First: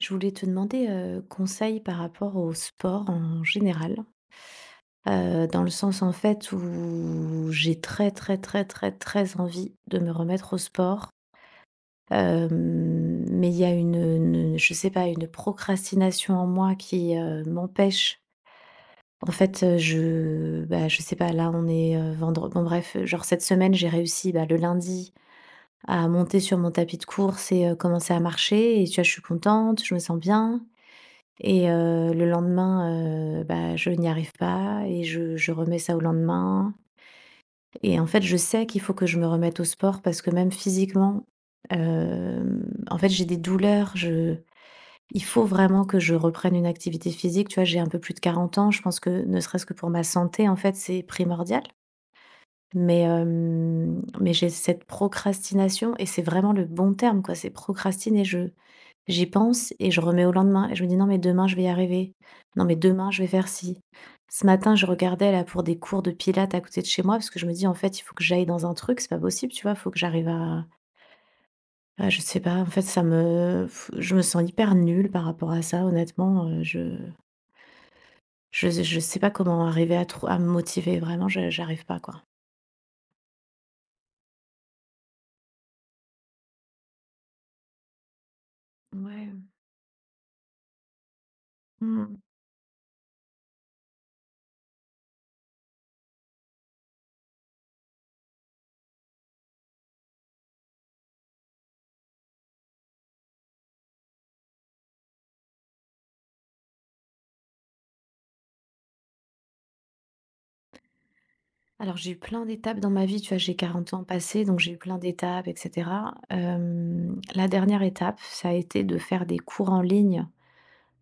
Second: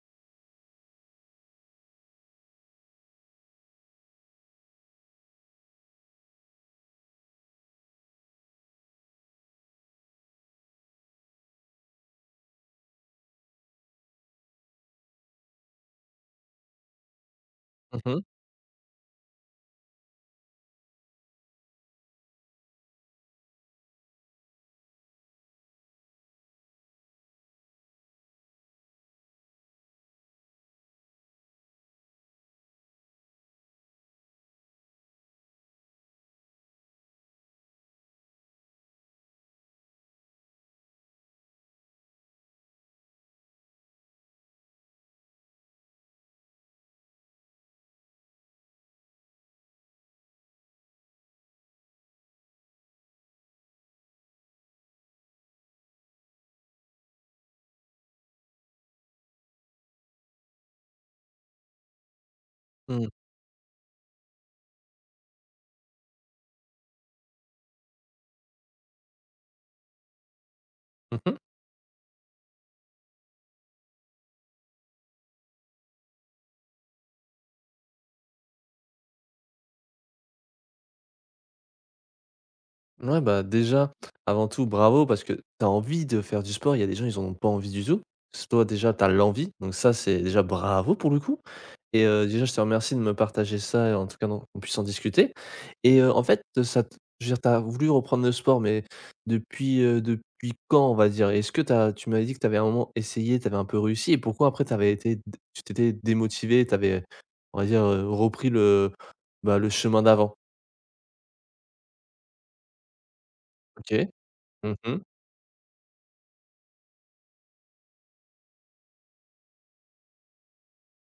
Je voulais te demander, conseil par rapport au sport en général, dans le sens, en fait, où j'ai très, très, très, très, très envie de me remettre au sport, mais il y a une je sais pas, une procrastination en moi qui, Mmh mh. m'empêche. En fait, je bah, je sais pas, là, on est, vendre bon bref, genre cette semaine, j'ai réussi, bah, le lundi à monter sur mon tapis de course et commencer à marcher et tu vois, je suis contente, je me sens bien. Et le lendemain, je n'y arrive pas et je remets ça au lendemain et en fait, je sais qu'il faut que je me remette au sport parce que même physiquement, en fait, j'ai des douleurs. Je il faut vraiment que je reprenne une activité physique, tu vois? J'ai un peu plus de 40 ans. Je pense que ne serait-ce que pour ma santé, en fait, c'est primordial. Mais j'ai cette procrastination et c'est vraiment le bon terme, quoi. C'est procrastiner. Je J'y pense et je remets au lendemain et je me dis: «Non, mais demain, je vais y arriver. Non, mais demain, Mmh. je vais faire ci». Ce matin, je regardais là pour des cours de pilates à côté de chez moi parce que je me dis: «En fait, il faut que j'aille dans un truc, c'est pas possible, tu vois? Il faut que j'arrive Mmh mh. à je sais pas, en fait, je me sens hyper nulle par rapport à ça, honnêtement, je sais pas comment arriver à me motiver, vraiment, je j'arrive pas, quoi. Ouais, bah, déjà, avant tout, bravo parce que tu as envie de faire du sport. Il y a des gens, ils en ont pas envie du tout. S Toi, déjà, tu as Ouais, l'envie, donc ça, c'est déjà bravo pour le coup et mmh. Déjà, je te remercie de me partager ça et en tout cas, non qu'on puisse en discuter et en fait, ça t je veux dire, tu as voulu reprendre le sport, mais depuis quand, on va dire? Est-ce que tu m'avais dit que tu avais à un moment essayé, tu avais un peu réussi et pourquoi après tu t'étais démotivée, tu avais, on va dire, repris bah, le chemin d'avant? Alors, j'ai eu plein d'étapes dans ma vie, tu vois? J'ai quarante ans OK. passés, donc j'ai Mmh eu plein mh. d'étapes, et cetera. La dernière étape, ça a été de faire des cours en ligne,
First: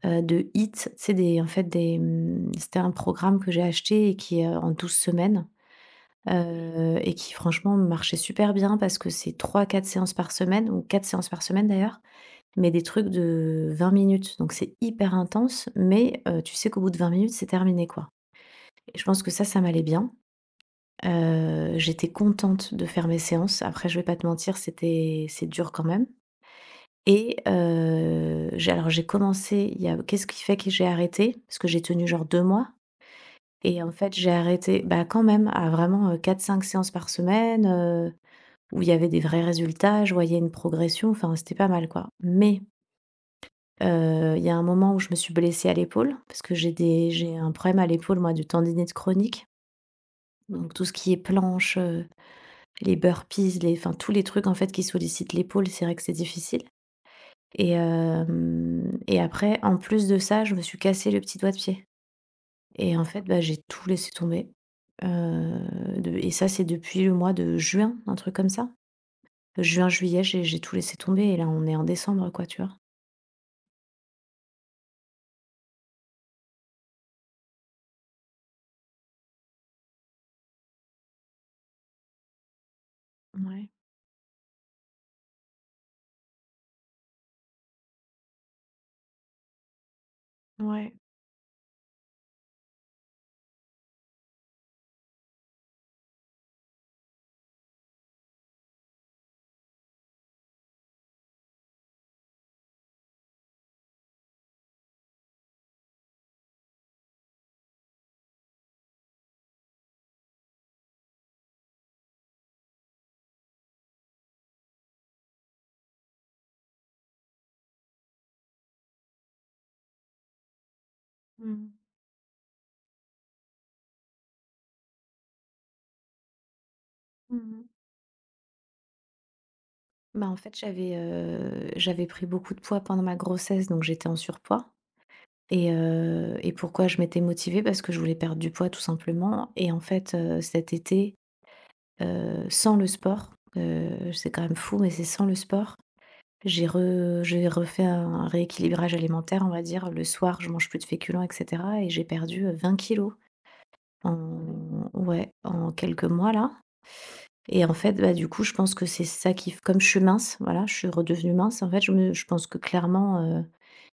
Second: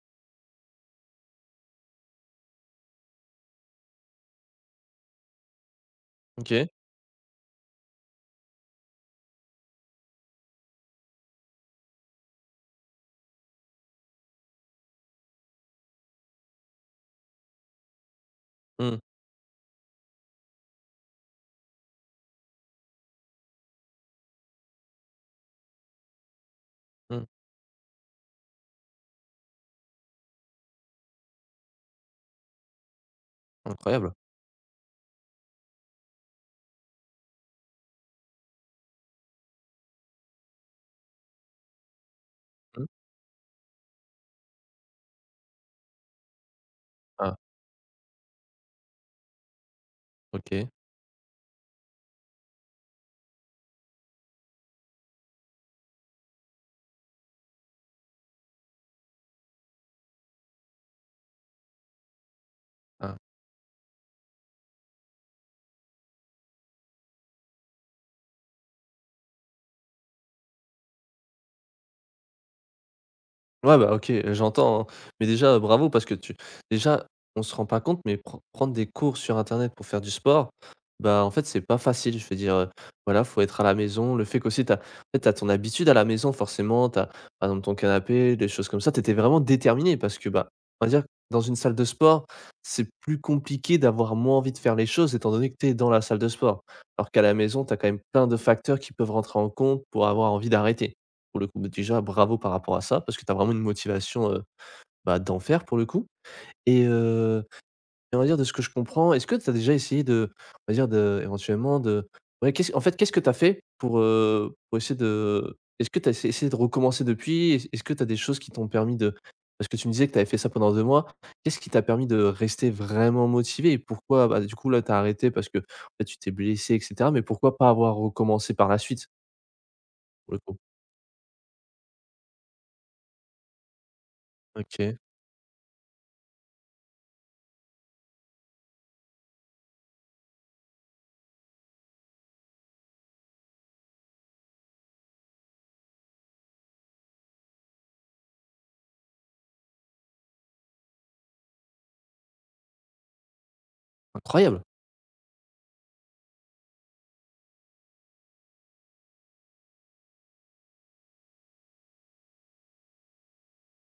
de HIIT. C'est des en fait, c'était un programme que j'ai acheté et qui est, en 12 semaines. OK. Mmh. Et qui franchement marchait super bien parce que c'est 3, 4 séances par semaine ou 4 séances par semaine d'ailleurs, mais des trucs de 20 minutes. Donc c'est hyper intense, mais tu sais qu'au bout de 20 minutes, c'est terminé, quoi, Mmh. et je pense que ça m'allait bien. J'étais contente de faire mes séances. Après, je vais pas te mentir, c'est dur quand même Mmh. et j'ai alors j'ai commencé il y a qu'est-ce qui fait que j'ai arrêté? Parce que j'ai tenu genre 2 mois et en fait, Incroyable. j'ai arrêté, bah, quand même à vraiment, 4 5 séances par semaine, où il y avait des vrais résultats. Je voyais une progression, enfin, c'était pas mal, quoi. Mais, Mmh. Il y a un moment où je me suis blessée à l'épaule parce que j'ai des Ah, j'ai un problème à l'épaule, moi, du tendinite chronique. OK. Donc tout ce qui est planche, les burpees, les enfin tous les trucs en fait qui sollicitent l'épaule, c'est vrai que c'est difficile et hem et après en plus de ça, je me suis cassé le petit doigt de pied et en Ah. fait, bah, j'ai tout laissé tomber, heu, de et ça, c'est depuis le mois de juin, un truc comme ça. Juin-juillet, j'ai tout laissé tomber et là, on est en décembre quoi, tu vois? Ouais, bah, OK, j'entends, hein. Mais déjà, bravo parce que tu déjà, on se rend pas compte, mais prendre des cours sur internet pour faire du sport, bah, en fait, c'est pas facile. Je veux dire, voilà, faut être à Ouais, la maison. Le fait qu'aussi t'as as en fait, tu ton habitude à la maison forcément, t'as as par exemple ton canapé, des choses comme ça. T'étais vraiment déterminé parce que, bah, on va ouais. dire dans une salle de sport, c'est plus compliqué d'avoir moins envie de faire les choses étant donné que t'es dans la salle de sport. Alors qu'à la maison, t'as quand même plein de facteurs qui peuvent rentrer en compte pour avoir envie d'arrêter pour le coup. Bah, déjà, bravo par rapport à ça, parce que tu as vraiment une motivation, bah, d'en faire pour le coup et on va dire de ce que je comprends, est-ce que tu as déjà essayé de on va dire de éventuellement de ouais, qu'est-ce en fait, qu'est-ce que tu as fait pour essayer de est-ce que tu as essayé de recommencer depuis? Est-ce que tu as des choses qui t'ont permis de parce que tu me disais que tu avais fait ça pendant 2 mois. Mmh Qu'est-ce qui mh. t'a permis de rester vraiment motivé et pourquoi, bah, du coup, là, tu as arrêté parce que, bah, tu t'es blessé et cetera, mais pourquoi Mmh. pas avoir recommencé par la suite, Bah, pour en le fait, coup? j'avais pris beaucoup de poids pendant ma grossesse, donc j'étais en surpoids. OK, Et pourquoi je m'étais motivée? Parce que je voulais perdre du poids tout simplement et en fait, cet été, sans le sport, c'est quand même fou, mais c'est sans le sport, j'ai refait un rééquilibrage alimentaire, on va dire. Le soir, je mange plus de féculents et cetera et j'ai perdu, 20 kilos incroyable! en ouais, en quelques mois là. Et en fait, bah, du coup, je pense que c'est ça qui f comme je suis mince, voilà, je suis redevenue mince, en fait, je pense que clairement,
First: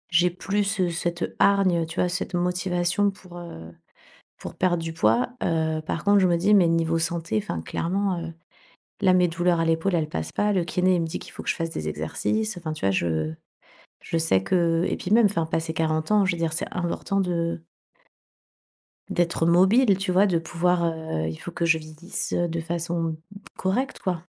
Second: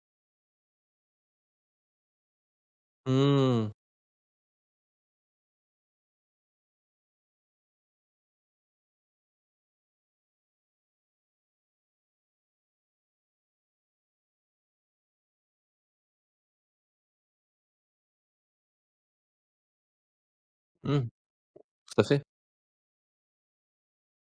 j'ai plus, cette hargne, tu vois? Cette motivation pour, Mmh. heu Pour perdre du poids, par contre, je me dis: «Mais niveau santé, enfin clairement, là mes douleurs à l'épaule, elles passent pas, le kiné il me dit qu'il faut que je fasse des exercices», enfin, tu vois? Je sais que et puis même, enfin, passer 40 ans, je veux dire, c'est important de d'être mobile, tu vois? De pouvoir, Mmh, heu, il faut que je tout à fait. vieillisse, de façon correcte, quoi.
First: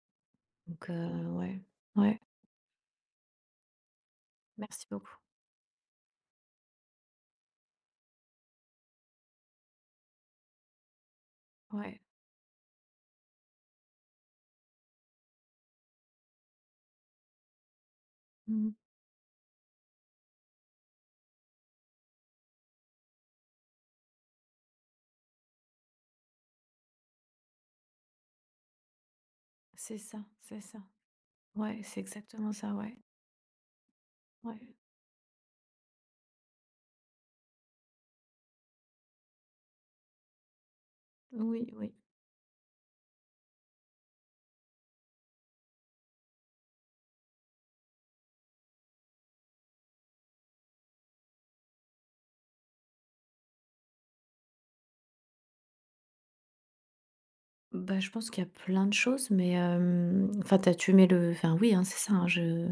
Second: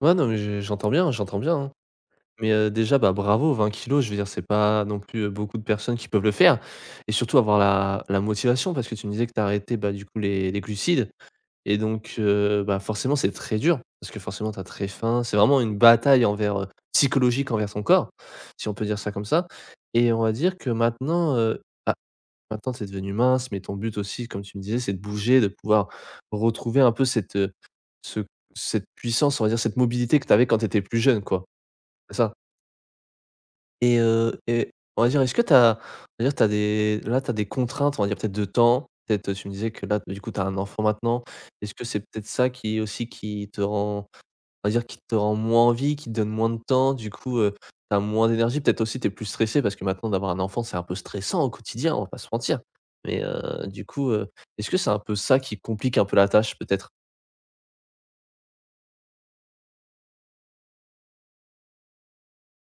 Ouais, non, mais je Donc, j'entends bien, ouais, hein. ouais, Mais, déjà, bah, bravo, 20 kilos, je veux dire, c'est pas merci non beaucoup. plus, beaucoup de personnes qui peuvent le faire et surtout avoir la motivation parce que tu me disais que tu as arrêté, bah, du coup, les glucides et Ouais, donc, bah, forcément, c'est très dur parce que forcément, tu as très faim. C'est vraiment une bataille psychologique envers ton corps, si mmh on peut dire ça comme ça et on va dire que maintenant, c'est devenu mince, mais ton but aussi, comme tu me disais, c'est de bouger, de pouvoir retrouver un peu cette, ce cette puissance, on va dire, cette c'est mobilité ça, que tu avais quand c'est tu ça. étais plus jeune, quoi, Ouais, c'est c'est ça? exactement ça, ouais, Et ouais, on va dire, est-ce que tu on va dire, tu as des là, tu as des contraintes, on va dire, peut-être de temps, peut-être, tu me disais que là, du coup, tu as un enfant maintenant. oui, Est-ce que oui. c'est peut-être ça qui aussi qui te rend on va dire, qui te rend moins envie, qui te donne moins de temps, du coup, tu moins d'énergie. Peut-être aussi, t'es plus stressé parce que maintenant d'avoir un enfant, c'est un peu stressant au quotidien, on va pas se mentir. Mais, du coup, est-ce que c'est un peu ça qui complique un peu la tâche peut-être? Bah, je pense qu'il y a plein de choses, mais enfin, t'as as tu mets le enfin, oui, hein, c'est ça, hein, je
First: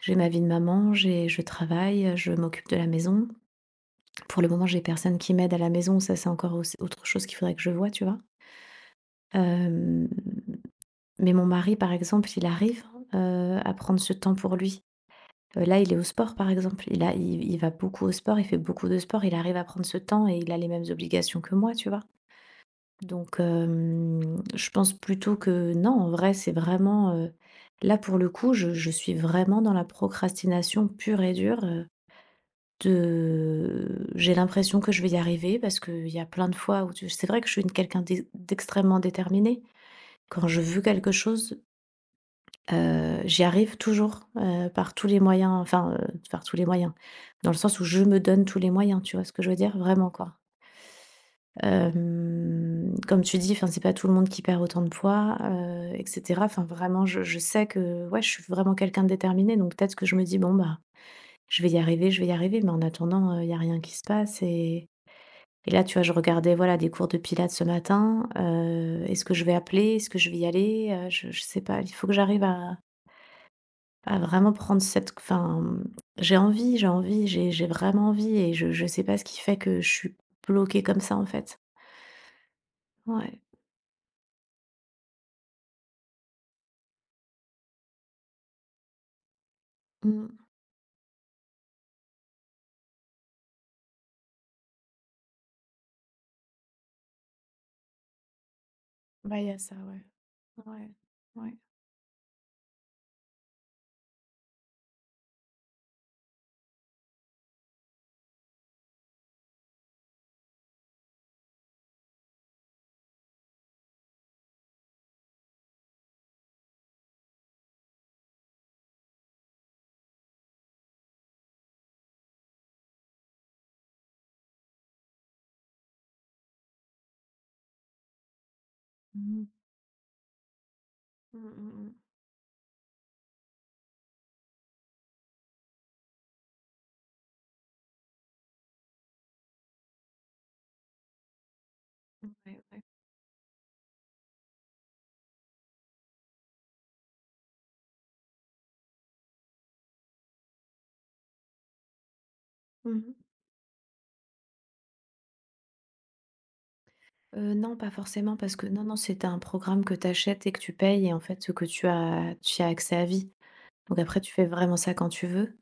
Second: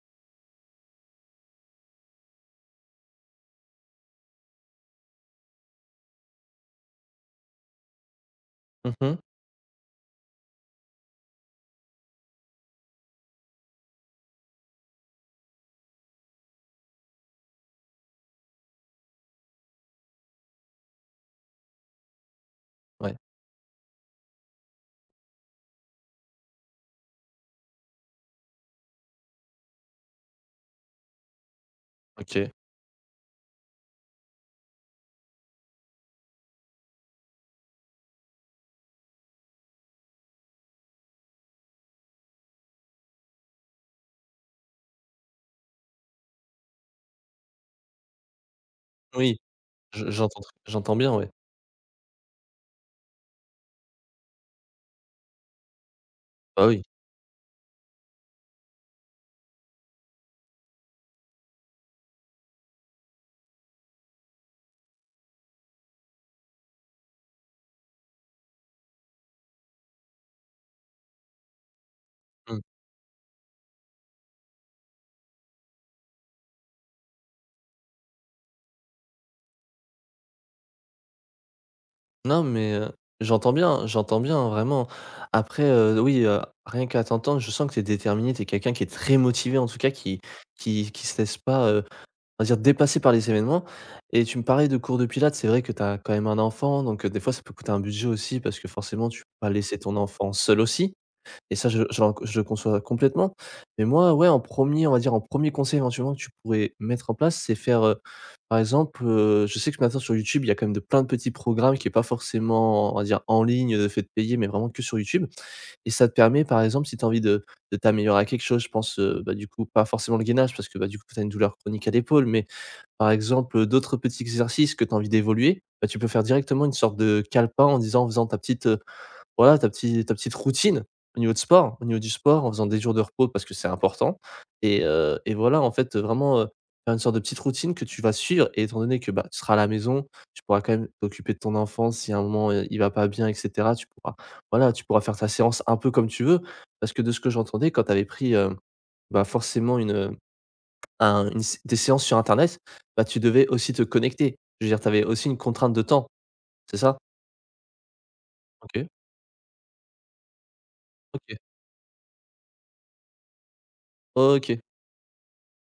j'ai ma vie de maman, j'ai je travaille, je m'occupe de la maison. Pour le moment, j'ai personne qui m'aide à la maison, ça, c'est encore auss autre chose qu'il faudrait que je vois, tu vois? Mmh. Hem, mais mon mari, par exemple, il arrive, à prendre ce temps pour lui. Là, il est au sport, par exemple, il a il il va beaucoup au sport, il fait beaucoup de sport, il arrive à prendre ce temps et il a les mêmes obligations que moi, tu vois? Ouais, Donc, je pense plutôt que non, en vrai, c'est vraiment, là, pour le coup, je suis vraiment dans la procrastination pure et dure, OK. de j'ai l'impression que je vais y arriver parce qu'il y a plein de fois où tu c'est vrai que je suis une quelqu'un d'extrêmement déterminé. Quand je veux quelque chose, j'y arrive toujours, par tous les moyens, enfin, par tous les moyens, dans le sens où je me donne tous les moyens, tu vois ce Oui, que je veux dire? je Vraiment, quoi. j'entends tr j'entends bien, ouais. Comme tu dis, enfin, c'est pas tout le monde qui perd autant de poids, et cetera. Enfin, Bah, oui. vraiment, je sais que, ouais, je suis vraiment quelqu'un de déterminé, donc peut-être que je me dis: «Bon, bah, je vais y arriver, je vais y arriver», mais en attendant, il y a rien qui se passe et là, tu vois, je regardais, voilà, des cours de pilates ce matin, est-ce que je vais appeler? Est-ce que je vais y aller? Je sais pas, il faut que j'arrive Mmh. À vraiment prendre j'ai envie j'ai envie, j'ai vraiment envie et je sais pas ce qui fait que je suis bloquée comme ça, en fait. Non, mais, Ouais. J'entends bien vraiment. Après, oui, rien qu'à t'entendre, je sens que tu es déterminé, tu es quelqu'un qui est très motivé en tout cas, qui Mmh. qui qui se laisse pas, on va dire dépassé par les événements et tu me parlais de cours de pilates, c'est vrai que tu as quand même un enfant, donc des fois ça peut coûter un budget aussi parce que forcément tu peux Bah, il pas y a ça, laisser ton ouais. enfant seul Ouais, aussi et ouais. ça je le conçois complètement. Mais moi, ouais, en premier on va dire en premier conseil éventuellement que tu pourrais mettre en place, c'est faire, par exemple, je sais que maintenant sur YouTube, il y a quand même de plein de petits programmes qui est pas forcément, on va dire en ligne, de fait de payer, mais vraiment que sur YouTube et ça te permet par exemple si tu as envie de t'améliorer à quelque chose, je pense, bah, du coup pas forcément le gainage parce que, bah, du coup tu as une douleur chronique à l'épaule, mais par exemple, d'autres petits exercices que tu as envie d'évoluer, bah, tu peux faire directement une sorte de calepin en faisant ta petite, Mmh mh. voilà, ta petite routine Mmh, au mmh. niveau du sport, en faisant des jours de repos parce que c'est important et voilà, en fait, vraiment, faire une sorte de petite routine que tu vas suivre et étant donné que, bah, tu seras à la maison, tu pourras quand même t'occuper de ton enfant si à un moment, Ouais, il ouais. va pas bien et cetera. Tu pourras, voilà, tu pourras faire ta séance un peu comme tu veux parce que de ce que j'entendais quand tu avais pris, bah, forcément une, un une s des séances sur internet, Mmh bah, mh. tu devais aussi te connecter. Je veux dire, tu avais aussi une contrainte de temps, c'est ça? Non, pas forcément parce que non, OK, non, c'est un programme que tu achètes et que tu payes et en OK, fait, que tu as tu y as accès à vie. Donc après, tu fais OK. vraiment ça quand tu veux.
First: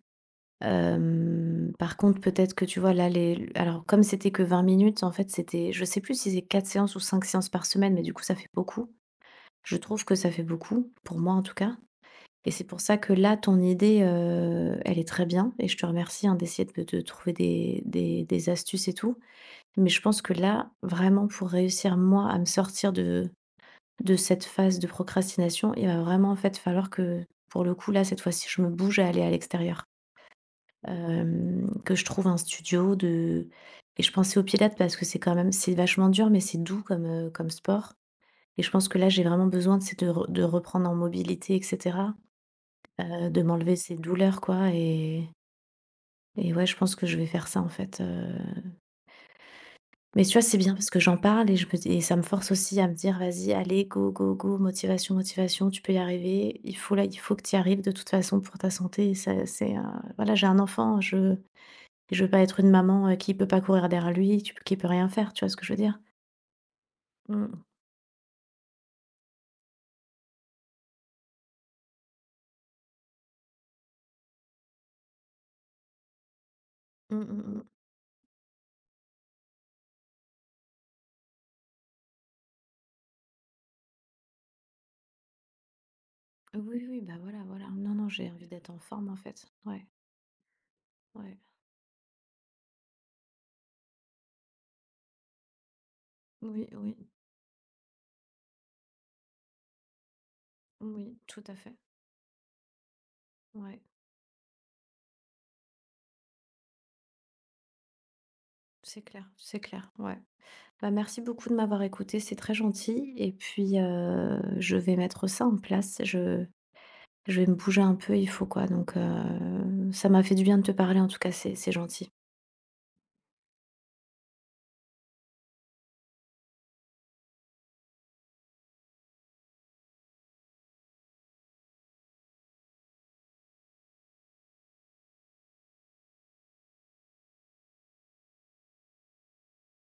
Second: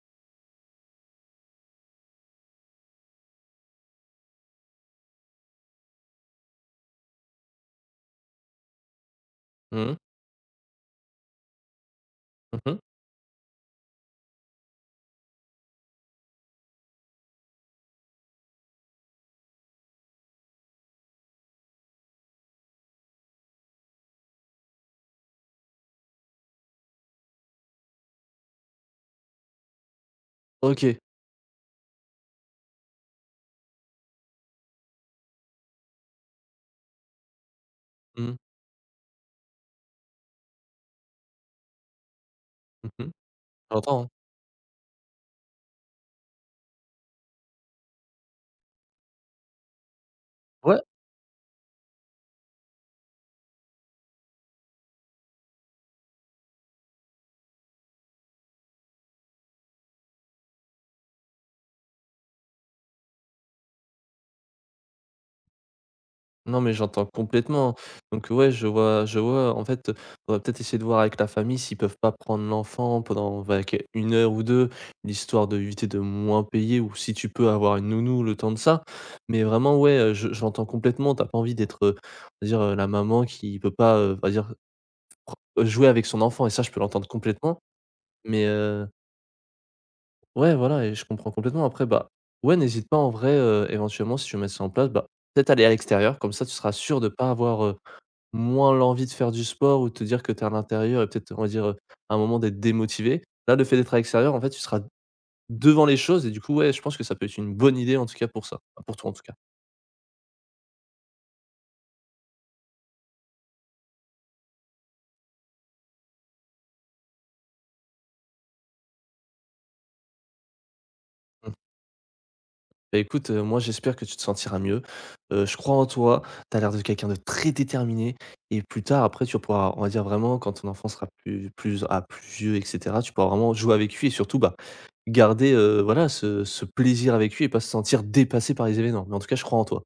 Par contre, peut-être que tu vois là les alors comme c'était que 20 minutes, en fait, c'était je sais plus si c'est 4 séances ou 5 séances par semaine, mais du coup, ça fait beaucoup. Je Mmh mh. trouve que ça fait beaucoup, pour moi en tout cas. Et c'est Mmh. pour ça que là, ton idée, elle est très bien et je te remercie, hein, d'essayer de trouver des astuces et tout. Mais je pense que là, vraiment pour réussir, moi, à me sortir de cette phase de procrastination, il va vraiment, en fait, falloir que, pour le coup, là, cette fois-ci, je me bouge à aller à l'extérieur. OK. Que je trouve un studio de et je pensais au pilates parce que c'est quand même c'est vachement dur, mais c'est doux comme, comme sport Mmh mh. et je pense que là, j'ai vraiment besoin, tu sais, de reprendre en mobilité et cetera. Mmh. De m'enlever ces J'entends, hein. douleurs, quoi, et ouais, je pense que je vais faire ça en fait. Mais tu vois, c'est bien Ouais, parce que j'en parle et je me et ça me force aussi à me dire: «Vas-y, allez, go, go, go, motivation, motivation, tu peux y arriver, il faut que tu y arrives de toute façon pour ta santé» et ça c'est, voilà, j'ai un enfant, je veux pas être une maman, qui peut pas courir derrière lui, tu qui peut rien faire, tu vois ce que je veux dire? non, mais j'entends Mmh. complètement. Donc ouais, je vois je vois. En fait, on va peut-être essayer de voir avec la famille s'ils peuvent pas prendre l'enfant pendant va qu une heure ou 2, l'histoire d'éviter de moins payer ou si Mmh, tu mmh, peux mmh. avoir une nounou le temps de ça. Mais vraiment, ouais, je l'entends complètement. T'as pas envie d'être, on va dire, la maman qui peut pas, on va dire jouer avec son enfant et ça, je peux Oui, oui, l'entendre bah, voilà, complètement. voilà. Non, non, j'ai Mais, envie d'être en forme en fait. Ouais, ouais, voilà et je comprends ouais. complètement. Après, bah, ouais, n'hésite pas en vrai, éventuellement, si tu veux mettre ça en place, bah, peut-être aller à l'extérieur, comme ça, tu Oui, seras oui, sûr de pas avoir, moins l'envie de faire du sport ou de te dire que tu es à l'intérieur et oui, peut-être, on tout va à dire, fait. À un moment d'être démotivé. Là, le fait Ouais. d'être à l'extérieur, en fait, tu seras devant les choses et du coup, ouais, je pense que ça peut être une bonne idée en tout cas pour ça, pour toi en tout cas. C'est clair, ouais. Bah, merci beaucoup de m'avoir écouté, c'est très gentil. Et puis, je vais mettre ça en place. Je vais me bouger un peu, il faut quoi. Donc, ça m'a fait du bien de te parler en tout cas, c'est gentil. Bah, écoute, moi j'espère que tu te sentiras mieux. Je crois en toi, tu as l'air de quelqu'un de très déterminé et plus tard après tu pourras, on va dire vraiment quand ton enfant sera plus vieux et cetera, tu pourras vraiment jouer avec lui et surtout, bah, garder, voilà ce plaisir avec lui et pas se sentir dépassé par les événements. Mais en tout cas, je crois en toi.